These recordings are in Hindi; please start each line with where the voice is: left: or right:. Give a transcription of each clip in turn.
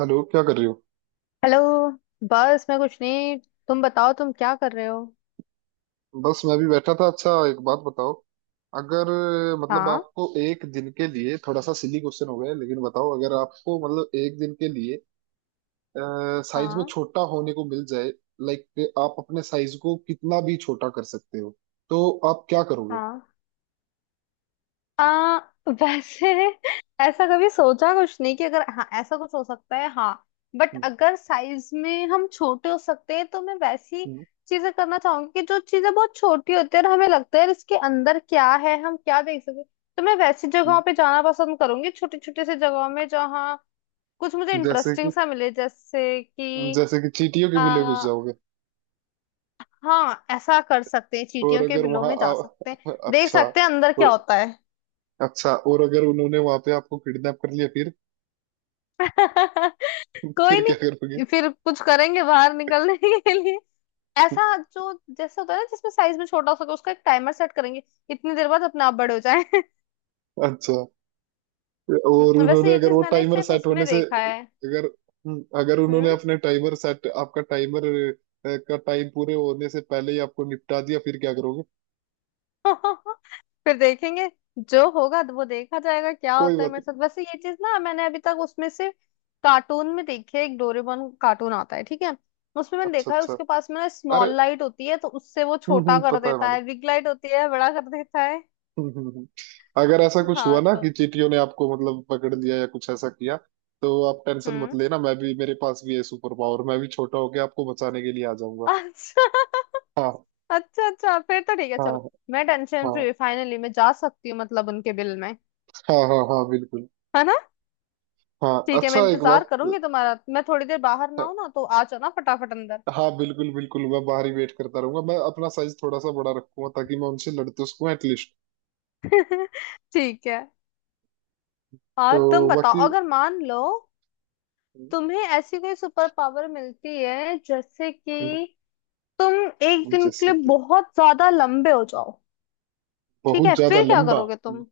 right: हेलो, क्या कर रही हो।
left: हेलो। बस मैं कुछ नहीं। तुम बताओ तुम क्या कर रहे हो।
right: बस मैं भी बैठा था। अच्छा, एक बात बताओ। अगर मतलब
left: हाँ।
right: आपको एक दिन के लिए, थोड़ा सा सिली क्वेश्चन हो गया लेकिन बताओ, अगर आपको मतलब एक दिन के लिए साइज में
left: हाँ।
right: छोटा होने को मिल जाए, लाइक आप अपने साइज को कितना भी छोटा कर सकते हो, तो आप क्या करोगे।
left: हाँ। आ, वैसे ऐसा कभी सोचा कुछ नहीं कि अगर हाँ ऐसा कुछ हो सकता है। हाँ। बट
right: हम्म।
left: अगर साइज में हम छोटे हो सकते हैं तो मैं वैसी
right: हम्म।
left: चीजें करना चाहूंगी कि जो चीजें बहुत छोटी होती है और हमें लगता है यार इसके अंदर क्या है, हम क्या देख सकते हैं। तो मैं वैसी
right: हम्म।
left: जगहों पे जाना पसंद करूंगी, छोटी छोटी सी जगहों में जहाँ कुछ मुझे
right: जैसे कि
left: इंटरेस्टिंग सा मिले, जैसे कि
right: जैसे कि चींटियों के बिले घुस जाओगे।
left: हाँ ऐसा कर सकते हैं,
right: और
left: चींटियों के
right: अगर
left: बिलों
right: वहां
left: में जा सकते हैं,
right: आप...
left: देख
right: अच्छा
left: सकते हैं अंदर
right: तो।
left: क्या होता है।
right: अच्छा, और अगर उन्होंने वहां पे आपको किडनैप कर लिया फिर?
left: कोई
right: फिर क्या करोगे?
left: नहीं, फिर कुछ करेंगे बाहर निकलने के लिए। ऐसा जो जैसा होता है ना जिसमें साइज में छोटा हो सके, उसका एक टाइमर सेट करेंगे, इतनी देर बाद अपने आप बड़े हो जाए।
right: अच्छा, और उन्होंने
left: वैसे ये
right: अगर
left: चीज
right: वो
left: मैंने
right: टाइमर
left: सिर्फ
right: सेट
left: उसमें
right: होने से
left: देखा है।
right: अगर अगर उन्होंने
left: हम्म।
right: अपने टाइमर सेट आपका टाइमर का टाइम पूरे होने से पहले ही आपको निपटा दिया, फिर क्या करोगे?
left: फिर देखेंगे, जो होगा तो वो देखा जाएगा क्या
right: कोई
left: होता है
right: बात
left: मेरे
right: नहीं।
left: साथ। वैसे ये चीज ना मैंने अभी तक उसमें से कार्टून में देखी है, एक डोरेमोन कार्टून आता है, ठीक है। उसमें मैंने
right: अच्छा,
left: देखा है,
right: अच्छा।
left: उसके पास में ना
right: अरे,
left: स्मॉल लाइट होती है तो उससे वो छोटा कर
right: पता है
left: देता
right: मैंने।
left: है, बिग लाइट होती है बड़ा कर देता है।
right: हम्म। हम्म। हम्म। अगर ऐसा कुछ हुआ
left: हाँ
right: ना
left: तो
right: कि चींटियों ने आपको मतलब पकड़ लिया या कुछ ऐसा किया, तो आप टेंशन मत
left: हम्म।
right: लेना। मैं भी, मेरे पास भी है सुपर पावर, मैं भी छोटा होके आपको बचाने के लिए आ जाऊंगा।
left: अच्छा।
right: हाँ।
left: अच्छा अच्छा, फिर तो ठीक है
right: हाँ
left: चलो। मैं टेंशन
right: हाँ
left: फ्री, फाइनली मैं जा सकती हूँ मतलब उनके बिल में।
right: हाँ हाँ हाँ बिल्कुल।
left: है ना।
right: हाँ,
left: ठीक है, मैं
right: अच्छा एक
left: इंतजार
right: बात।
left: करूंगी तुम्हारा। मैं थोड़ी देर बाहर ना हूं ना तो आ जाना फटाफट अंदर।
right: हाँ बिल्कुल बिल्कुल, मैं बाहर ही वेट करता रहूंगा। मैं अपना साइज थोड़ा सा बड़ा रखूंगा, ताकि मैं उनसे लड़ तो सकूं एटलीस्ट।
left: ठीक है। और तुम
right: तो
left: बताओ,
right: बाकी...
left: अगर मान लो तुम्हें ऐसी कोई सुपर पावर मिलती है जैसे
right: हम्म,
left: कि तुम एक दिन के
right: जैसे
left: लिए
right: कि
left: बहुत ज्यादा लंबे हो जाओ, ठीक
right: बहुत
left: है
right: ज्यादा
left: फिर क्या
right: लंबा।
left: करोगे
right: हम्म,
left: तुम।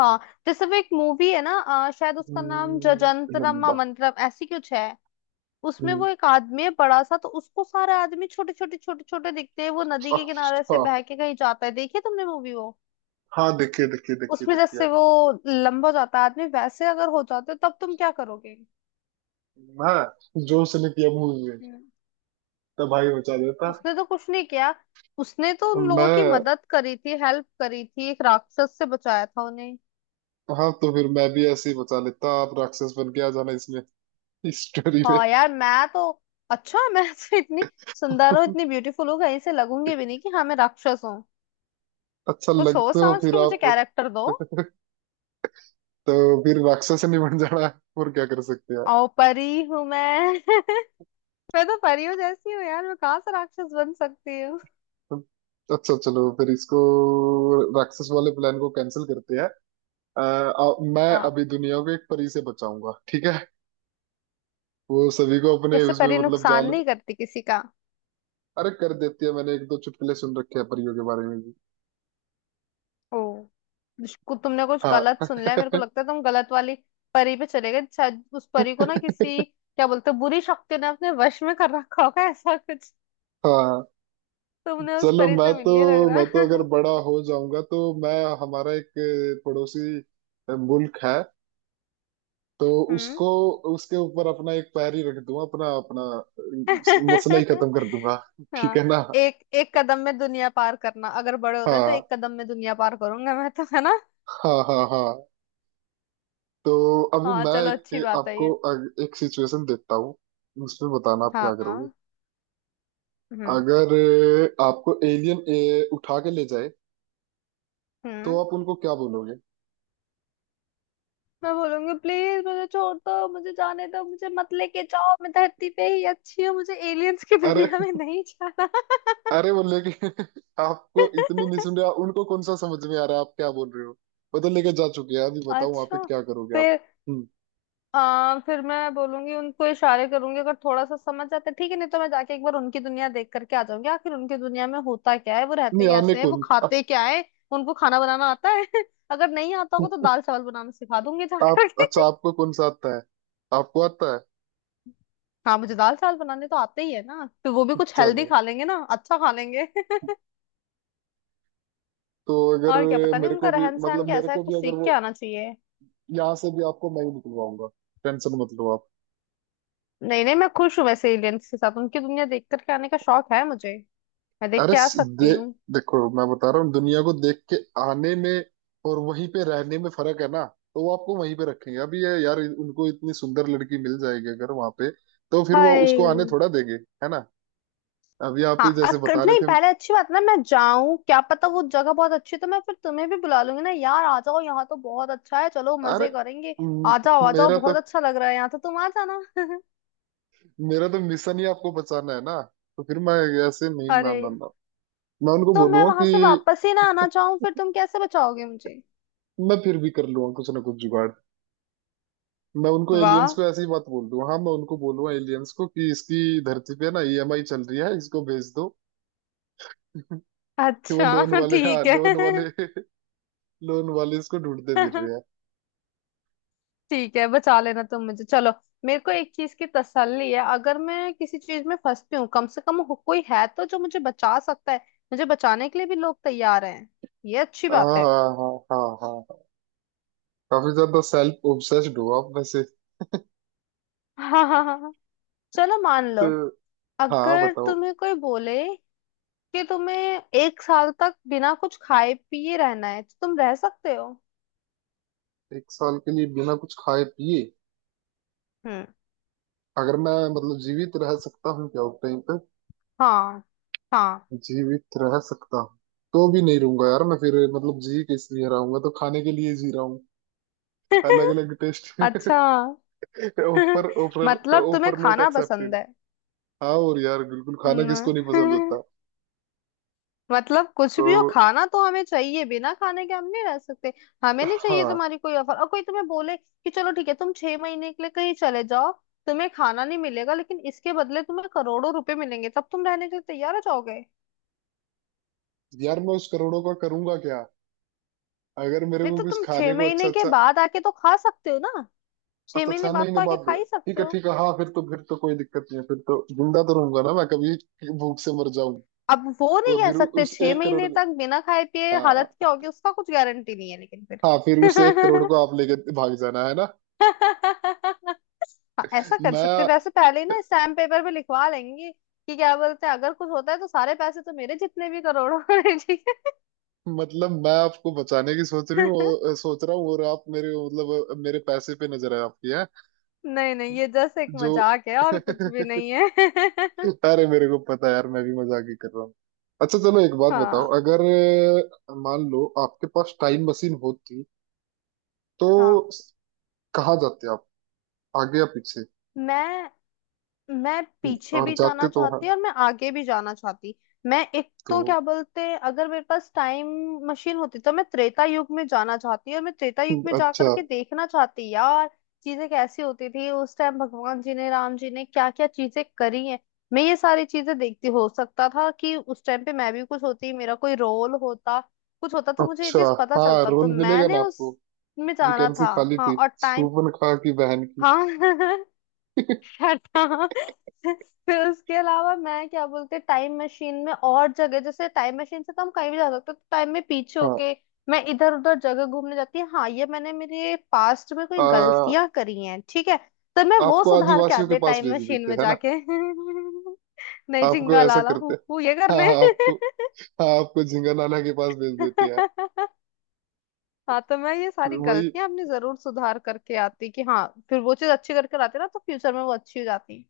left: हाँ जैसे वो एक मूवी है ना, शायद उसका नाम जजंतरम
right: लंबा।
left: मंत्रम ऐसी कुछ है। उसमें
right: हम्म।
left: वो एक आदमी है बड़ा सा तो उसको सारे आदमी छोटे छोटे छोटे छोटे दिखते हैं। वो नदी के किनारे
right: अच्छा।
left: से बह के कहीं जाता है, देखिए तुमने मूवी वो।
right: हाँ, देखिए देखिए देखिए
left: उसमें
right: देखिए।
left: जैसे वो लंबा हो जाता है आदमी, वैसे अगर हो जाते हो तब तुम क्या करोगे।
right: मैं जो उसने किया मूवी में,
left: हम्म।
right: तो भाई बचा देता।
left: उसने तो कुछ नहीं किया, उसने तो उन लोगों की
right: मैं...
left: मदद करी थी, हेल्प करी थी, एक राक्षस से बचाया था उन्हें।
right: हाँ, तो फिर मैं भी ऐसे ही बचा लेता। आप राक्षस बन के आ जाना इसमें इस स्टोरी में।
left: हाँ यार, मैं तो अच्छा मैं तो इतनी सुंदर हूँ, इतनी ब्यूटीफुल हूँ, कहीं से लगूंगी भी नहीं कि हाँ मैं राक्षस हूँ।
right: अच्छा
left: तो सोच
right: लगते हो
left: समझ
right: फिर
left: के मुझे
right: आप।
left: कैरेक्टर दो।
right: तो फिर राक्षस नहीं बन जाना है, और क्या कर सकते हैं?
left: ओ, परी हूँ मैं। मैं तो परी हूँ जैसी हूँ यार, मैं कहाँ से राक्षस बन सकती हूँ।
right: अच्छा चलो, फिर इसको राक्षस वाले प्लान को कैंसिल करते हैं। अ, आ, मैं
left: हाँ
right: अभी दुनिया को एक परी से बचाऊंगा, ठीक है। वो सभी को अपने
left: जैसे
right: उसमें
left: परी
right: मतलब
left: नुकसान
right: जाल...
left: नहीं करती किसी का।
right: अरे कर देती है, मैंने एक दो चुटकुले सुन रखे हैं परियों के बारे में भी।
left: ओ, इसको तुमने कुछ
right: हाँ।
left: गलत सुन लिया है, मेरे को लगता है तुम गलत वाली परी पे चले गए। शायद उस परी को ना किसी क्या बोलते हैं, बुरी शक्ति ने अपने वश में कर रखा होगा, ऐसा कुछ।
right: हाँ
left: तुमने उस
right: चलो,
left: परी
right: मैं
left: से मिल
right: तो
left: लिया लग रहा
right: मैं तो अगर
left: है।
right: बड़ा हो जाऊंगा तो मैं... हमारा एक पड़ोसी मुल्क है, तो
left: हम्म।
right: उसको उसके ऊपर अपना एक पैर ही रख दूंगा अपना। मसला ही खत्म कर दूंगा। ठीक
left: हाँ।
right: है ना।
left: एक एक कदम में दुनिया पार करना, अगर बड़े होते तो
right: हाँ
left: एक कदम में दुनिया पार करूंगा मैं तो, है ना।
right: हाँ हाँ हाँ। तो अभी
left: हाँ
right: मैं
left: चलो अच्छी
right: एक
left: बात है
right: आपको
left: ये।
right: अ- एक सिचुएशन देता हूँ। उसमें बताना आप क्या करोगे।
left: हाँ। हम्म
right: अगर आपको एलियन उठा के ले जाए, तो
left: हम्म।
right: आप उनको क्या बोलोगे?
left: मैं बोलूंगी प्लीज मुझे छोड़ दो, मुझे जाने दो, मुझे मत लेके जाओ, मैं धरती पे ही अच्छी हूँ, मुझे एलियंस की
right: अरे,
left: दुनिया में नहीं जाना।
right: अरे बोले कि... आपको इतनी नहीं सुन रहे, उनको कौन सा समझ में आ रहा है आप क्या बोल रहे हो। वो तो लेके जा चुके हैं, अभी बताओ वहां पे
left: अच्छा,
right: क्या करोगे आप।
left: फिर
right: हम्म।
left: फिर मैं बोलूंगी, उनको इशारे करूंगी अगर थोड़ा सा समझ जाते ठीक है, नहीं तो मैं जाके एक बार उनकी दुनिया देख करके आ जाऊंगी, आखिर उनकी दुनिया में होता क्या है, वो रहते
right: नहीं आने
left: कैसे हैं, वो
right: कौन आप।
left: खाते क्या है, उनको खाना बनाना आता है। अगर नहीं आता होगा तो दाल चावल बनाना सिखा दूंगी
right: आप,
left: जाकर के।
right: अच्छा, आपको कौन सा आता है, आपको आता है?
left: हाँ मुझे दाल चावल बनाने तो आते ही है ना, फिर वो भी कुछ हेल्दी
right: चलो।
left: खा लेंगे ना, अच्छा खा लेंगे।
right: तो अगर
left: और क्या पता नहीं
right: मेरे
left: उनका
right: को भी
left: रहन
right: मतलब
left: सहन
right: मेरे
left: कैसा है,
right: को भी,
left: कुछ
right: अगर
left: सीख
right: वो,
left: के आना चाहिए।
right: यहाँ से भी आपको मैं ही निकलवाऊंगा, टेंशन मत लो आप।
left: नहीं नहीं, मैं खुश हूँ वैसे एलियंस के साथ, उनकी दुनिया देख करके आने का शौक है मुझे, मैं देख
right: अरे
left: के आ सकती हूँ।
right: देखो मैं बता रहा हूँ, दुनिया को देख के आने में और वहीं पे रहने में फर्क है ना। तो वो आपको वहीं पे रखेंगे अभी, ये यार, उनको इतनी सुंदर लड़की मिल जाएगी अगर वहां पे, तो फिर वो उसको आने
left: हाय।
right: थोड़ा देंगे। है ना, अभी आप ही जैसे बता रहे
left: नहीं
right: थे।
left: पहले अच्छी बात ना मैं जाऊं, क्या पता वो जगह बहुत अच्छी है तो मैं फिर तुम्हें भी बुला लूंगी ना, यार आ जाओ यहाँ तो बहुत अच्छा है, चलो
right: अरे
left: मजे करेंगे।
right: म-
left: आ जाओ आ जाओ,
right: मेरा तो
left: बहुत अच्छा लग रहा है यहाँ तो, तुम आ जाना।
right: मेरा तो मिशन ही आपको बचाना है ना। तो फिर मैं, ऐसे नहीं, ना
left: अरे,
right: ना ना। मैं उनको
left: तो मैं
right: बोलूंगा
left: वहां
right: कि...
left: से वापस ही ना आना चाहूँ फिर तुम कैसे बचाओगे मुझे।
right: मैं फिर भी कर लूंगा कुछ ना कुछ जुगाड़। मैं उनको एलियंस
left: वाह।
right: को ऐसी बात बोल दूं, हाँ, मैं उनको बोलूंगा एलियंस को कि इसकी धरती पे ना ईएमआई चल रही है, इसको भेज दो। कि वो लोन
left: अच्छा
right: वाले, हाँ
left: ठीक
right: लोन
left: है।
right: वाले लोन वाले इसको ढूंढते फिर रहे हैं।
left: ठीक है बचा लेना तुम मुझे, चलो मेरे को एक चीज की तसल्ली है, अगर मैं किसी चीज में फंसती हूँ कम से कम कोई है तो जो मुझे बचा सकता है, मुझे बचाने के लिए भी लोग तैयार हैं, ये अच्छी
right: हाँ
left: बात है।
right: हाँ हाँ हाँ हाँ हाँ। काफी ज्यादा सेल्फ ऑब्सेस्ड हो आप वैसे।
left: हाँ हाँ हाँ हाँ। चलो मान
right: तो
left: लो,
right: हाँ,
left: अगर
right: बताओ।
left: तुम्हें कोई बोले कि तुम्हें एक साल तक बिना कुछ खाए पिए रहना है तो तुम रह सकते हो।
right: एक साल के लिए बिना कुछ खाए पिए,
left: हम्म।
right: अगर मैं मतलब जीवित रह सकता हूँ क्या उस टाइम तक,
left: हाँ। हाँ।
right: जीवित रह सकता हूँ तो भी नहीं रहूंगा यार मैं। फिर मतलब जी किस लिए रहा हूंगा, तो खाने के लिए जी रहा हूँ, अलग अलग टेस्ट।
left: अच्छा।
right: ऊपर ऊपर
left: मतलब तुम्हें
right: ऊपर, नोट
left: खाना
right: एक्सेप्टेड।
left: पसंद है।
right: हाँ, और यार बिल्कुल, खाना
left: हम्म।
right: किसको नहीं पसंद होता।
left: मतलब कुछ
right: तो
left: भी हो खाना तो हमें चाहिए, बिना खाने के हम नहीं रह सकते, हमें नहीं चाहिए
right: हाँ,
left: तुम्हारी कोई ऑफर। और कोई तुम्हें बोले कि चलो ठीक है तुम छह महीने के लिए कहीं चले जाओ, तुम्हें खाना नहीं मिलेगा लेकिन इसके बदले तुम्हें करोड़ों रुपए मिलेंगे, तब तुम रहने के लिए तैयार हो जाओगे।
right: यार मैं उस करोड़ों का करूंगा क्या अगर मेरे
left: नहीं
right: को
left: तो
right: कुछ
left: तुम छह
right: खाने को। अच्छा,
left: महीने के
right: अच्छा।
left: बाद आके तो खा सकते हो ना, छह
right: अच्छा,
left: महीने
right: छह
left: बाद
right: महीने
left: तो आके
right: बाद?
left: खा ही
right: ठीक
left: सकते
right: है,
left: हो।
right: ठीक है। हाँ, फिर तो कोई दिक्कत नहीं है, फिर तो जिंदा तो रहूंगा ना, मैं कभी भूख से मर जाऊं।
left: अब वो नहीं
right: और
left: कह
right: फिर
left: सकते,
right: उस
left: छह
right: एक करोड़
left: महीने
right: को,
left: तक बिना खाए पिए हालत क्या
right: हाँ
left: होगी उसका कुछ गारंटी नहीं है, लेकिन
right: हाँ, फिर उस एक करोड़
left: फिर
right: को आप लेके भाग जाना है ना।
left: हाँ ऐसा कर सकते।
right: मैं
left: वैसे पहले ही ना स्टैम्प पेपर पे लिखवा लेंगे कि क्या बोलते हैं, अगर कुछ होता है तो सारे पैसे तो मेरे, जितने भी करोड़ों हैं, ठीक
right: मतलब मैं आपको बचाने की सोच रही
left: है।
right: हूँ, सोच रहा हूँ, और आप मेरे, मतलब मेरे पैसे पे नजर है आपकी।
left: नहीं नहीं, ये जस्ट एक
right: जो...
left: मजाक है और कुछ भी नहीं है।
right: अरे, मेरे को पता है यार, मैं भी मजाक ही कर रहा हूँ। अच्छा चलो, एक बात बताओ,
left: हाँ।
right: अगर मान लो आपके पास टाइम मशीन होती, तो
left: हाँ।
right: स- कहाँ जाते आप, आगे या पीछे?
left: मैं मैं पीछे
right: और
left: भी
right: जाते
left: जाना
right: तो वहां
left: चाहती और मैं आगे भी जाना चाहती। मैं एक तो
right: तो...
left: क्या बोलते हैं, अगर मेरे पास टाइम मशीन होती तो मैं त्रेता युग में जाना चाहती, और मैं त्रेता युग में जा
right: अच्छा,
left: करके देखना चाहती यार चीजें कैसी होती थी उस टाइम, भगवान जी ने राम जी ने क्या क्या चीजें करी हैं, मैं ये सारी चीजें देखती। हो सकता था कि उस टाइम पे मैं भी कुछ होती, मेरा कोई रोल होता, कुछ होता तो मुझे ये
right: अच्छा।
left: चीज पता
right: हाँ,
left: चलता, तो
right: रोल मिलेगा ना
left: मैंने
right: आपको,
left: उस में जाना
right: वैकेंसी
left: था।
right: खाली
left: हाँ
right: थी,
left: और टाइम।
right: शूपन खा की बहन की।
left: हाँ। क्या था। फिर उसके अलावा मैं क्या बोलते, टाइम मशीन में और जगह जैसे, टाइम मशीन से तो हम कहीं भी जा सकते हैं, तो टाइम में पीछे
right: हाँ।
left: होके मैं इधर उधर जगह घूमने जाती है। हाँ ये मैंने मेरे पास्ट में कोई
right: आ,
left: गलतियां करी हैं ठीक है, तो मैं वो
right: आपको
left: सुधार के
right: आदिवासियों के
left: आते,
right: पास
left: टाइम
right: भेज
left: मशीन
right: देते
left: में
right: है ना।
left: जाके। नहीं
right: आपको
left: झिंगा
right: ऐसा
left: लाला
right: करते,
left: हूँ हूँ ये
right: हाँ
left: करने।
right: हाँ आपको, हाँ आपको झिंगा लाला के पास भेज देते हैं।
left: हाँ तो मैं ये सारी
right: वही।
left: गलतियां अपनी जरूर सुधार करके आती, कि हाँ फिर वो चीज अच्छी करके आती ना तो फ्यूचर में वो अच्छी हो जाती,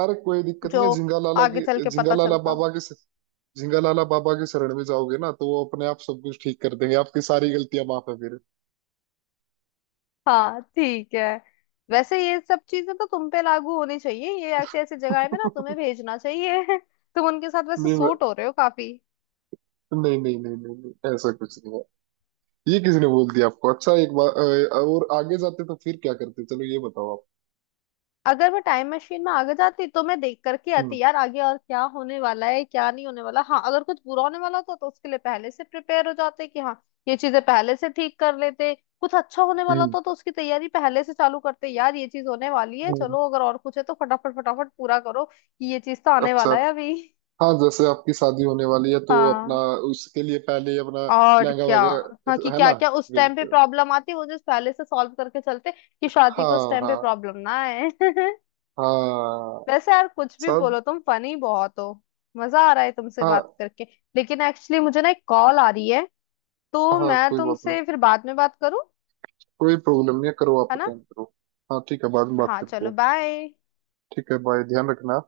right: अरे, कोई दिक्कत
left: जो
right: नहीं है झिंगा लाला की,
left: आगे चल के
right: झिंगा
left: पता
right: लाला
left: चलता।
right: बाबा के झिंगा लाला बाबा के शरण में जाओगे ना, तो वो अपने आप सब कुछ ठीक कर देंगे, आपकी सारी गलतियां माफ है फिर।
left: हाँ ठीक है। वैसे ये सब चीजें तो तुम पे लागू होनी चाहिए, ये ऐसी ऐसी जगह में ना तुम्हें भेजना चाहिए। तुम उनके साथ वैसे
right: नहीं नहीं,
left: सूट हो रहे हो काफी।
right: नहीं नहीं नहीं नहीं, ऐसा कुछ नहीं है। ये किसने बोल दिया आपको? अच्छा, एक बार और आगे जाते तो फिर क्या करते, चलो ये बताओ आप।
left: अगर मैं टाइम मशीन में आगे जाती तो मैं देख करके आती
right: हम्म।
left: यार आगे और क्या होने वाला है क्या नहीं होने वाला। हाँ अगर कुछ बुरा होने वाला होता तो उसके लिए पहले से प्रिपेयर हो जाते कि हाँ ये चीजें पहले से ठीक कर लेते। कुछ अच्छा होने वाला
right: हम्म।
left: होता तो उसकी तैयारी पहले से चालू करते, यार ये चीज होने वाली है
right: हम्म।
left: चलो अगर और कुछ है तो फटाफट फटाफट पूरा करो कि ये चीज तो आने
right: अच्छा।
left: वाला है अभी।
right: हाँ, जैसे आपकी शादी होने वाली है, तो अपना,
left: हाँ
right: उसके लिए पहले अपना
left: और
right: लहंगा
left: क्या। हाँ कि
right: वगैरह, है
left: क्या
right: ना।
left: क्या उस टाइम पे
right: बिल्कुल।
left: प्रॉब्लम आती, वो जो पहले से सॉल्व करके चलते कि शादी को उस
right: हाँ
left: टाइम पे
right: हाँ
left: प्रॉब्लम ना आए।
right: हाँ
left: वैसे यार कुछ भी
right: सब।
left: बोलो तुम फनी बहुत हो, मजा आ रहा है तुमसे बात
right: हाँ
left: करके। लेकिन एक्चुअली मुझे ना एक कॉल आ रही है, तो
right: हाँ
left: मैं
right: कोई बात नहीं,
left: तुमसे फिर बाद में बात करूं,
right: कोई प्रॉब्लम नहीं है, करो आप,
left: है ना।
right: अटेंड करो। हाँ ठीक है, बाद में बात
left: हाँ
right: करते
left: चलो
right: हैं।
left: बाय।
right: ठीक है, बाय, ध्यान रखना।